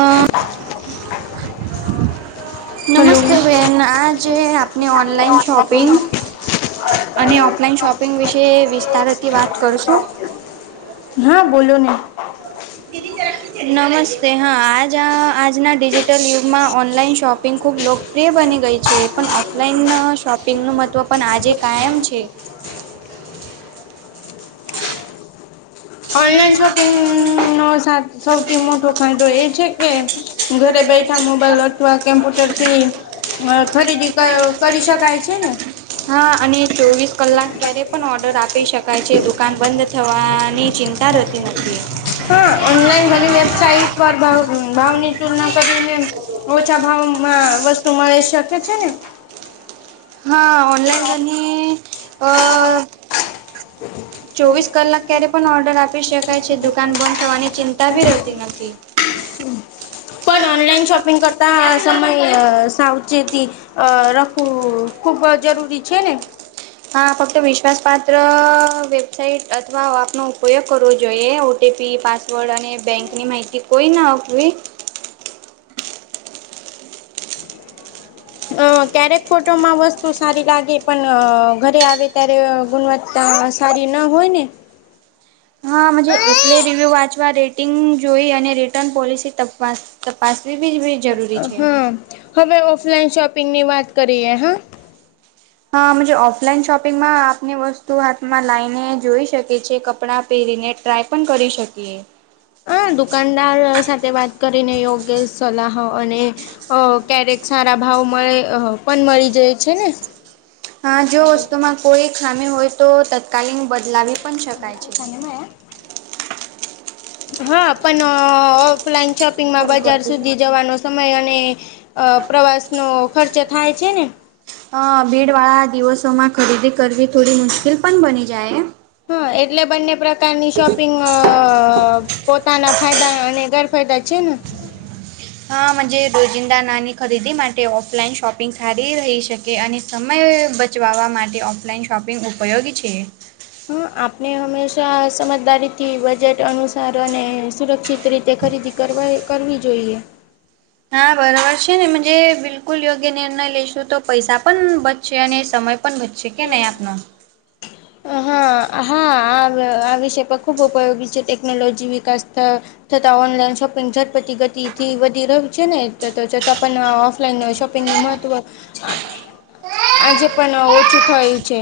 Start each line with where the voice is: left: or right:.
right: અ [inaudible]
left: hello
right: નમસ્તે બેન આજે આપને ઓનલાઇન શોપિંગ અને ઓફલાઈન શોપિંગ વિશે વિસ્તારથી વાત કરશું
left: હા બોલો ને
right: નમસ્તે હા આજ આજ ના ડિજ઼ી ટલ યુગમાં ઓનલાઈન શોપિંગ ખૂબ લોકપ્રિય બની ગઈ છે પણ ઓફલાઈન શોપ તેમ નુ મહત્ત્વ પણ આજે કાયમ છે
left: ઓનલાઈન શોપિંગ હમ્મ નો સૌથી મોટો ફાયદો એ છે કે ઘરે બેઠા મોબાઈલ અથવા કમ્પ્યુટર થી અ ખરીદી ક કરી શકાય છે ને
right: હા અને ચોવીસ કલાક ક્યારે પણ ઓર્ડર આપી શકાય છે દુકાન બંધ થવાની ચિંતા રહેતી નથી.
left: હા ઓનલાઈન ઘણી વેબસાઇટ પર ભા ભાવની તુલના કરીને ઓછા ભાવમાં વસ્તુ મળે શકે છે ને
right: હા ઓનલાઈન લની
left: [inaudible]
right: ચોવીસ કલાક ક્યારે પણ ઓર્ડર આપી શકાય છે દુકાન બંધ થવાની ચિંતા બી રહેતી નથી.
left: પણ ઓનલાઈન શોપિંગ કરતા સમય અ સાવચેતી રખવું ખૂબ અ જરૂરી છે ને.
right: [inaudible] હા ફક્ત વિશ્વાસપાત્ર વેબસાઇટ અથવા આપનો ઉપયોગ કરવો જોઈએ O T P password અને બેંકની માહિતી કોઈ ને આપવી
left: અ ક્યારેક ફોટોમાં વસ્તુ સારી લાગે પણ ઘરે આવે ત્યારે ગુણવત્તા પણ સારી ના હોય ને.
right: હા મજે એટલે રિવ્યૂ વાંચવા રેટિંગ જોઈ અને રિટર્ન પોલિસી તપાસ તપાસવી બી જરૂરી છે.
left: હ હવે ઓફલાઈન શોપિંગની વાત કરીએ હ
right: હા અમજ ઓફલાઈન શોપિંગમાં આપની વસ્તુ હાથમાં લાઈને જોઈ શકીએ છે કપડાં પેરીને ત ટ્રાય પણ કરી શકીએ.
left: હા દુકાનદાર સાથે વાત કરીને યોગ્ય સલાહ હો અને અ ક્યારેક સારા ભાવ મળે પણ મળી જાય છે ને.
right: હા જો વસ્તુમાં કોઈ ખામી હોય તો તત્કાલીન બદલાવી પણ શકાય છે.
left: હા પણ અ ઓફલાઈન શોપિંગમાં
right: ફોન કર
left: બજાર
right: દેજે.
left: સુધી જવાનુ સમય અને અ પ્રવાસનો ખર્ચ થાય છે ને.
right: અ ભીડવાળા દિવસોમાં ખરીદી કરવી થોડી મુશ્કેલ પણ બની જાય એમ.
left: હ એટલે બંને પ્રકારની શોપિંગ અ અ પોતાના ફાયદા અને ગેરફાયદા છે ને.
right: હા મજે રોજિંદા નાની ખરીદી માટે ઓફલાઈન શોપિંગ સારી રહી છે. કે અને સમય બચાવવા માટે ઓફલાઈન શોપિંગ ઉપયોગી છે.
left: હ આપને હંમેશા સમજદારીથી બજેટ અનુસાર અને સુરક્ષિત રીતે ખરીદી કરવાએ કરવી જોઈએ.
right: હા બરાબર છે ને એમ જે બિલકુલ યોગ્ય નિર્ણય લઈશું તો પૈસા પણ બ છે અને સમય પણ વધશે કે નહીં આપનો.
left: અહા હા હા આ વિષે પ ખૂબ ઉપયોગી છે ટેકનોલોજી વિકાસ ત થતા ઓનલાઈન શોપિંગ ઝટપતિ ગતિથી વધી ર છે ને તો તો છતાં પણ ઓફલાઈન શોપિંગ નું મહત્વ [inaudible] આજે પણ ઓછું થયું છે.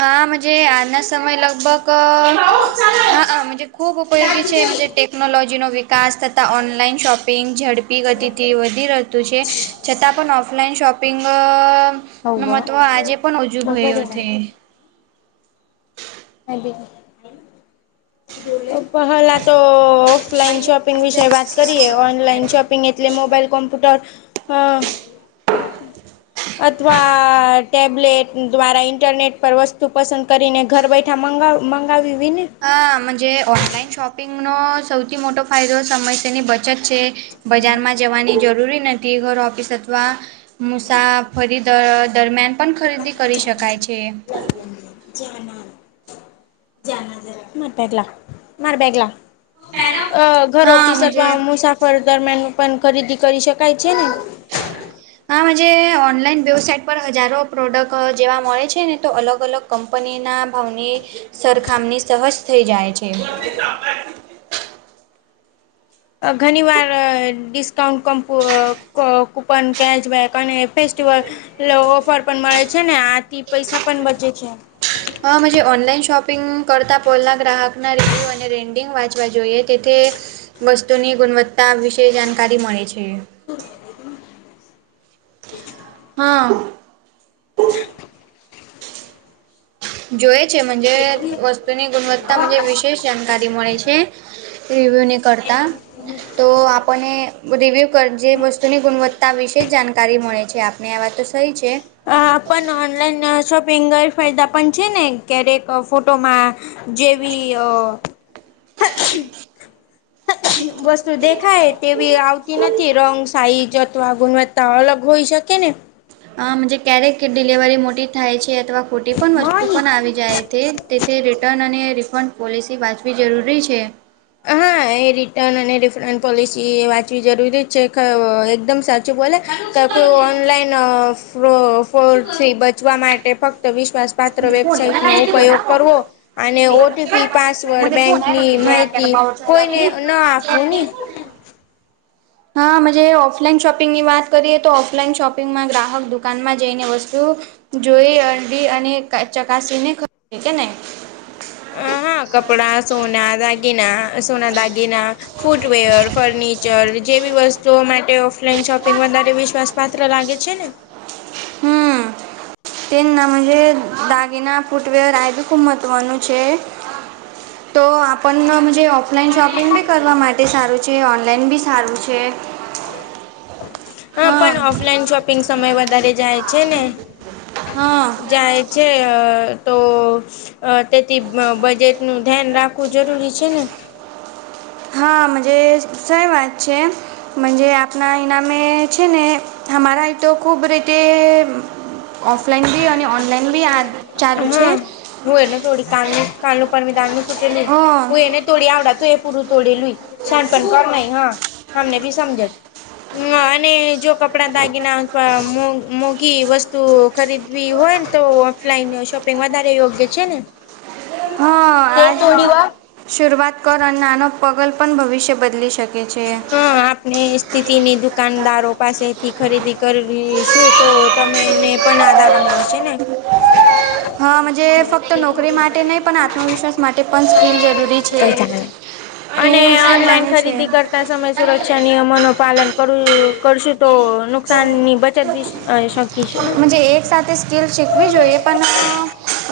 right: હા મુજે આના સમય લગભગ અ હ હા મુજે ખૂબ ઉપયોગી છે મજે ટેકનોલોજીનો વિક કાસ થતા ઓનલાઈન શોપિંગ ઝડપી ગતિથી વધી રહતું છે છતાં પણ ઓફલાઈન શોપ પિંગ અ
left: હવ
right: નું મહત્વ આજે પણ ઓજું ભયું થે
left: પહલા તો ઓફલાઈન શોપ શોપિંગ વિશે વાત કરીએ ઓનલાઈન શોપિંગ એટલે મોબાઈલ કોમ્પ્યુટર અ અથવા ટેબલેટ દ્વારા ઇન્ટરનેટ પર વસ્તુ પસંદ કરીને ઘર બે ઠા મંગાવ મંગાવીવીને
right: હા મજે ઓનલાઈન શોપિંગનો સૌથી મોટો ફાયદો સમયસરની બચત છે. બજારમાં જવાની જરૂરી ને [unintelligible] ઘર ઓફિસ અથવા મુસાફરી દ દરમિયાન પણ ખરીદી કરી શકાય છે.
left: માર બેગ લા માર બેગલા અ ઘર ઓફિસ અથવા મુસાફર દરમિયાન પણ ખરીદી કરી શકાય છે ને.
right: [inaudible] હા મજે ઓનલાઈન વેબસાઇટ પર હજારો પ્રોડક્ટ જેવા મળે છે ને તો અલગ અલગ કંપનીના ભાવની સરખામણી સહજ થઈ જાય છે [inaudible]
left: ઘનીવાર ડિસ્કાઉન્ટ, કમ્પ અ ક કૂપન [unintelligible] ને ફેસ્ટિવલ લો ઓફર પણ મળે છે ને આથી પૈસા પણ બચે છે.
right: હા અમે જે ઓનલાઈન શોપિંગ કરતાં પેલા ગ્રાહકના રીવ્યૂ અને રેન્ડિંગ વાંચવા જોઈએ તેથી એ વસ્તુની ગુણવત્તા વિશે જાણકારી મળે છે.
left: શું એ રેટિંગ
right: હા. જોએ છે મન્જે વસ્તુની ગુણવત્તા [unintelligible] વિશેષ જાણકારી મળે છે. રીવ્યુ ને કરતા. તો આપણે રિવ્યૂ કર જે વસ્તુની ગુણવત્તા વિશે જાણકારી મળે છે આ ને આ વાતો સહી છે.
left: હા પણ ઓનલાઈન શોપિંગ ગરફાયદા પણ છે ને ક્યારેક ફોટોમાં જેવી અ વસ્તુ દેખાય તેવી આવતી નથી રંગ, સાઈજ તો આ ગુણવત્તા અલગ હોઈ શકે ને?
right: આમ જે ક્યારેક ડિલિવરી મોટી થાય છે અથવા ખોટી પણ વસ્તુ પણ આવી જાય તે તેથી રિટર્ન અને રિફંડ પોલિસી વાંચવી જરૂરી છે.
left: હા એ રિટર્ન અને રીફ્રેન પોલિસી વાંચવી જરૂરી જ છે [unintelligible] એકદમ સાચું બોલે કાકો ઓનલાઈન અ ફ્રો ફોડથી બચવા માટે ફક્ત વિશ શ્વાસ પાત્ર
right: મને ફોન
left: વેબસાઇટ નો
right: આવ્યો
left: ઉપયોગ કરવો અને ઓ. ટી. થી, પાસવર્ડ, બેંકની માહિ
right: તેનોભાવ ઓછો હોય ત્યાંથી [inaudible] હા મજે ઓફલાઈન શોપિંગની વાત કરીએ તો ઓફલાઈન શોપિંગમાં ગ્રાહક દુકાનમાં જઈને વસ્તુ જોઈ અંડી અને ચકાસીને ખ કેને.
left: અ હા કપડા, સોના, દાગીના, સોના દાગીના, ફૂટવેર, ફર્નિચર ચર જેવી વસ્તુઓ માટે ઓફલાઈન શોપિંગ વધારે વિશ્વાસ પાત્ર લાગે છે ને.
right: તેમના એ દાગીના, ફૂટવેર આ બી ખૂબ મહત્વનું છે. તો આપણને જે ઓફલાઈન શોપિંગ બી કરવા માટે સારું છે, ઓનલાઈન બી સારું છે.
left: હા પણ ઓફલાઈન શોપિંગ સમય વધારે જાય છે ને.
right: હા.
left: જાય છે તો અ તેથી બજેટ નું ધ્યાન રાખવું જરૂરી છે ને.
right: હા મજે સઈ વાત છે. મજે આપના ઇનામે છે ને અમારા તો ખૂબ રીતે ઓફલાઈન બી અને ઓનલાઈન બી આ ચાલુ છે.
left: કાનુ પરમીદાન નું સુટે લે
right: હં
left: હું એને [unintelligible] તોડી આવડા તું એ પૂરું તોડી લુઈ છેનપન ઘ નહી હા હમને ભી સમજાય. [unintelligible] હ અને જો કપડા, દાગીના અથ મો મોઘી વસ્તુઓ ખરીદવી હોય ને તો ઓફલાઈન શોપિંગ વધારે યોગ્ય છે ને?
right: હં
left: તો
right: આજ બી
left: થોડી વાર
right: શરૂઆત કર અને નાનો પગલ પણ ભવિષ્ય બદલી શક
left: હ આપને સ્થિતિની દુકાનદારો પાસેથી ખરીદી કરીશું તો તમેને કોને આધારમાં હો છે ને [unintelligible]
right: હા મજે ફક્ત નોકરી માટે નહી પણ આત્મવિશ્વાસ માટે પણ સ્કીલ જરૂરી છે.
left: કઈ ચાલે અને
right: તું શું માની છે?
left: નિયમો નું પાલન કર કરશું તો નુકસાન ની બચત બી શકીશું ને?
right: તે એક સાથે સ્કીલ શીખવી જોઈએ પણ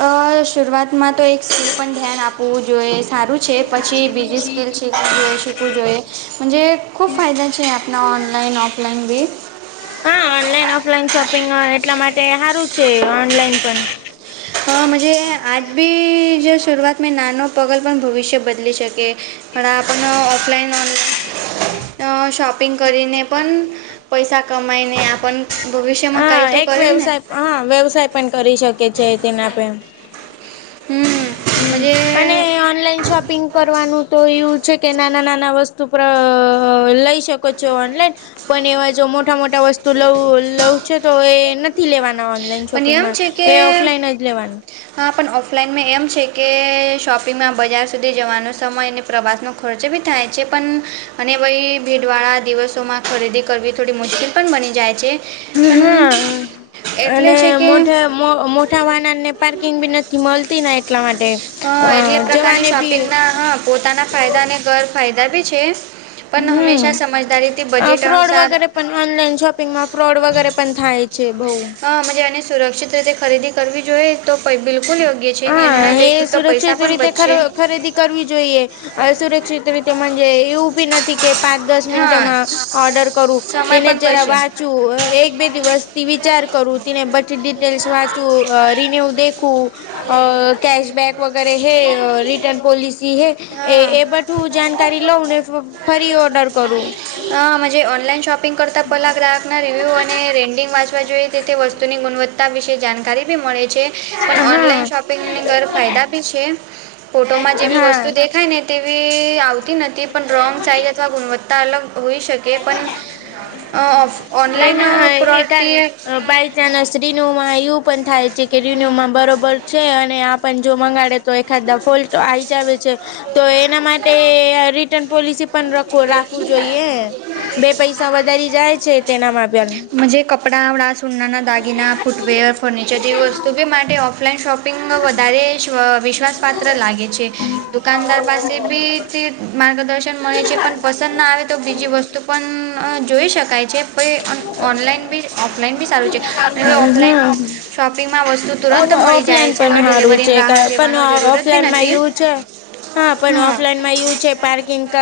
right: અ શરૂઆતમાં તો એક શું પણ ધ્યાન આપવું જોઈએ સારું છે પછી બીજી સ્કેલ છે તે શિકવુ જોઈએ મન જે ખૂબ ફાયદા છે આપણા ઓનલાઈન ઓફલાઈન બી.
left: હા ઓનલાઈન ઓફલાઈન શોપિંગ એટલા માટે સારું છે ઓનલાઈન પણ
right: હ આજ બી જો શરૂઆત મે નાનો પગલ પણ ભવિષ્ય બદલી શકે પણણા આપણ ઓફલાઇન ઓનલાઇન શોપિંગ કરીને પણ પૈસા કમાઈને આપણ ભવિષ્યમાં કંઈ
left: હા
right: તો
left: એક
right: કરીને
left: વ્યવસાય હા વ્યવસાય પણ કરી શકે છે તેને આપે
right: હ મજે
left: અને ઓનલાઈન શોપિંગ કરવાનું તો એવું છે કે નાના નાના વસ્તુ લઈ શક ઓનલાઈન પણ એવા જો મોટા મોટા વસ્તુ તું લવ લઉં છે તો એ નથી લેવાના ઓનલાઈન
right: પણ એમ
left: શોપિંગમાં
right: છે કે
left: એ ઓફલાઈન જ લેવાનું
right: હા પણ ઓફલાઈનમાં એમ છે કે શોપિંગમાં બજાર સુધી જવાનો સમય અને પ્રવાસનો ખર્ચ બી થાય છે પણ અને ભઈ ભીડવાળા દિવસોમાં ખરીદી કરવી થોડી મુશ્કેલ પણ બની જાય છે પણ
left: હા
right: એટલે
left: અને
right: છે કે
left: મો મોટા વાહન ને પાર્કિંગ બી નથી મળતી એટલા માટે
right: હા
left: અ
right: એટલે પ્રકારની
left: જવાને બી
right: શોપિંગ ના હ પોતાના ફાયદાને ગેરફાયદા બી છે પણ
left: હમ
right: હંમેશા સમજદાર
left: ફ્રોડ વગેરે પણ ઓનલાઈન શોપિંગમાં ફ્રોડ વગેરે પણ થાય છે બઉુ
right: હજ એને સુરક્ષિત રીતે ખરીદી કરવી જોઈએ તો બિલકુલ યોગ્ય છે એ
left: હા
right: નિર્ણય
left: એ
right: લઈેશું
left: સુરક્ષિત રીતે ખરીદી કરવી જોઈએ સુરક્ષિત રીતે મજે એવું બી નથી થી કે પાંચ દસ
right: હા
left: મિનિટમાં ઓર્ડર કરું
right: સમય
left: તેને
right: પણ
left: જરા
right: બચશે
left: વા એક બે દિવસ થી વિચાર કરું તેને બધી ડિટેલ્સ વાંચું રિન્યુ દેખું અ કશબેક વગેરે હૈ રિટર્ન પૉલિસી હૈ
right: હા
left: એ એ બધું જાણકારી લઉં ને ફરી ઓર્ડર
right: હ
left: કરું
right: [inaudible] મ જે ઓનલાઈન શોપિંગ કરતાં પલાં ગ્રાહકના રિવ્યૂ અને રેન્ડિંગ વાંચવા જોઈએ તેથી વસ્તુની ગુણવત્તા તા વિશેે જાણકારી બી મળે છે પણ ઓનલાઈન
left: હા
right: શોપિંગની ઘર ફાયદા બી છે ફોટોમાં જે બી
left: હા
right: વસ્તુ દેખાય ને તેવી આવતી નથીપણ રોંગ સાઇઝ અથવા ગુણવત્તા અલગ હોઈ શકે ઓ પણ ઓનલાઈન પ્રો
left: ત્યાના સ્્રીનુંમાં એવું પણ થાય છે કે રિનમાં બરોબર છે અને આ જો મંગાડે તો એખાદ ફોલ તો આ આવી જ આવે છે તો એના માટે રિટર્ન પોલિસી પણ રાખવું જોઈએ બે પૈસા વધારી જાય છે તેનામાં્યાન
right: કપડાંડાં સુનાના દાગીના ફૂટવેર ફર્નિચર જેવી વસ્તુ બી માટે ઓ ઓફલાઈન શોપિંગ વધારે વિશ પાત્ર લાગે છે દુકાનદાર પાસે ભી માર્ગદર્શન મળે છે પણ પસંદ ના આવે તો બીજી વસ્તુ પણ જોઈ શકાય છે પ ઓનલાઈન બી ઓફલાઈન બી સારું છે અને ઓફલાઈન
left: હમ
right: શોપિંગમાં વસ્તુ તુરંત મળી જાય છે હવે ડિલિવરીની રાહ જેવાનો
left: ઓફલાઈન માં એું છે હા પણ ઓફલાઈન માં આવું છે પાર્કિંગ ક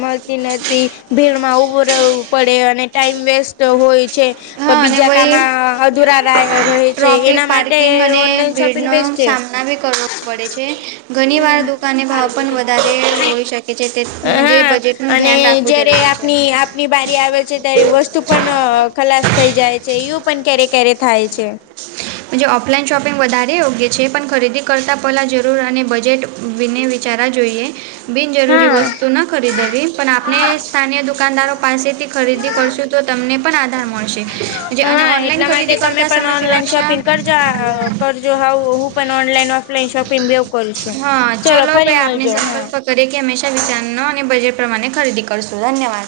left: મળતી નથી ભીડમાં ઉઊભું રહેવું પડે અને ટાઈઇમ વેસ્ટ હોય છે
right: હા અને
left: બીજા કામ
right: વળી
left: અધુરા રહે છે
right: ટ્રાફિક
left: એના માટે
right: પાર્કિંગ અને
left: ઓનલાઈન શોપિંગ
right: ભીડનો
left: બેસ્ટ છે
right: સામના બી કરવો પડે છે ઘણી વાર
left: હમ
right: દુકાને ભાવ પણ વધારે હોઈ શકે
left: હા
right: બજેટ નું ધ્યાન
left: અને
right: રાખવું
left: જયારે
right: જરૂરી છે
left: આપની આપની બારી આવે છે ત્યારે વસ્તુ પણ ખલાસ થઈ જાય છે ું પણ ક્યારે ક્યારે થાય છે
right: ઓફલાઈન શોપિંગ વધારે યોગ્ય છે પણ ખરીદી કરતાં પહેલાં જરૂર અને બજેટ વિને વિચારા જોઈએ બિનજરૂરી
left: હા
right: વસ્તુ ન ખરીદવી પણ આપણે સ્થાય દુકાનદારો પાસેથી ખરીદી કરશું તો તમને પણ આધાર મળશે જે અને
left: હા
right: ઓનલાઈન
left: એટલા માટે
right: ખરીદી
left: તમે
right: કરતા
left: પણ
right: સમય
left: ઓનલાઈન
right: સુરક્ષા
left: શોપિંગ કરજો કરજો હું હું પણ ઓનલાઈન ઓફલાઈન શોપિંગ બવ કરી છે ચાલ ફરી મળજો હા
right: દરેકે હંમેશા વિચારનો અને બજેટ પ્રમાણે ખરીદી કરશું ધન્યવાદ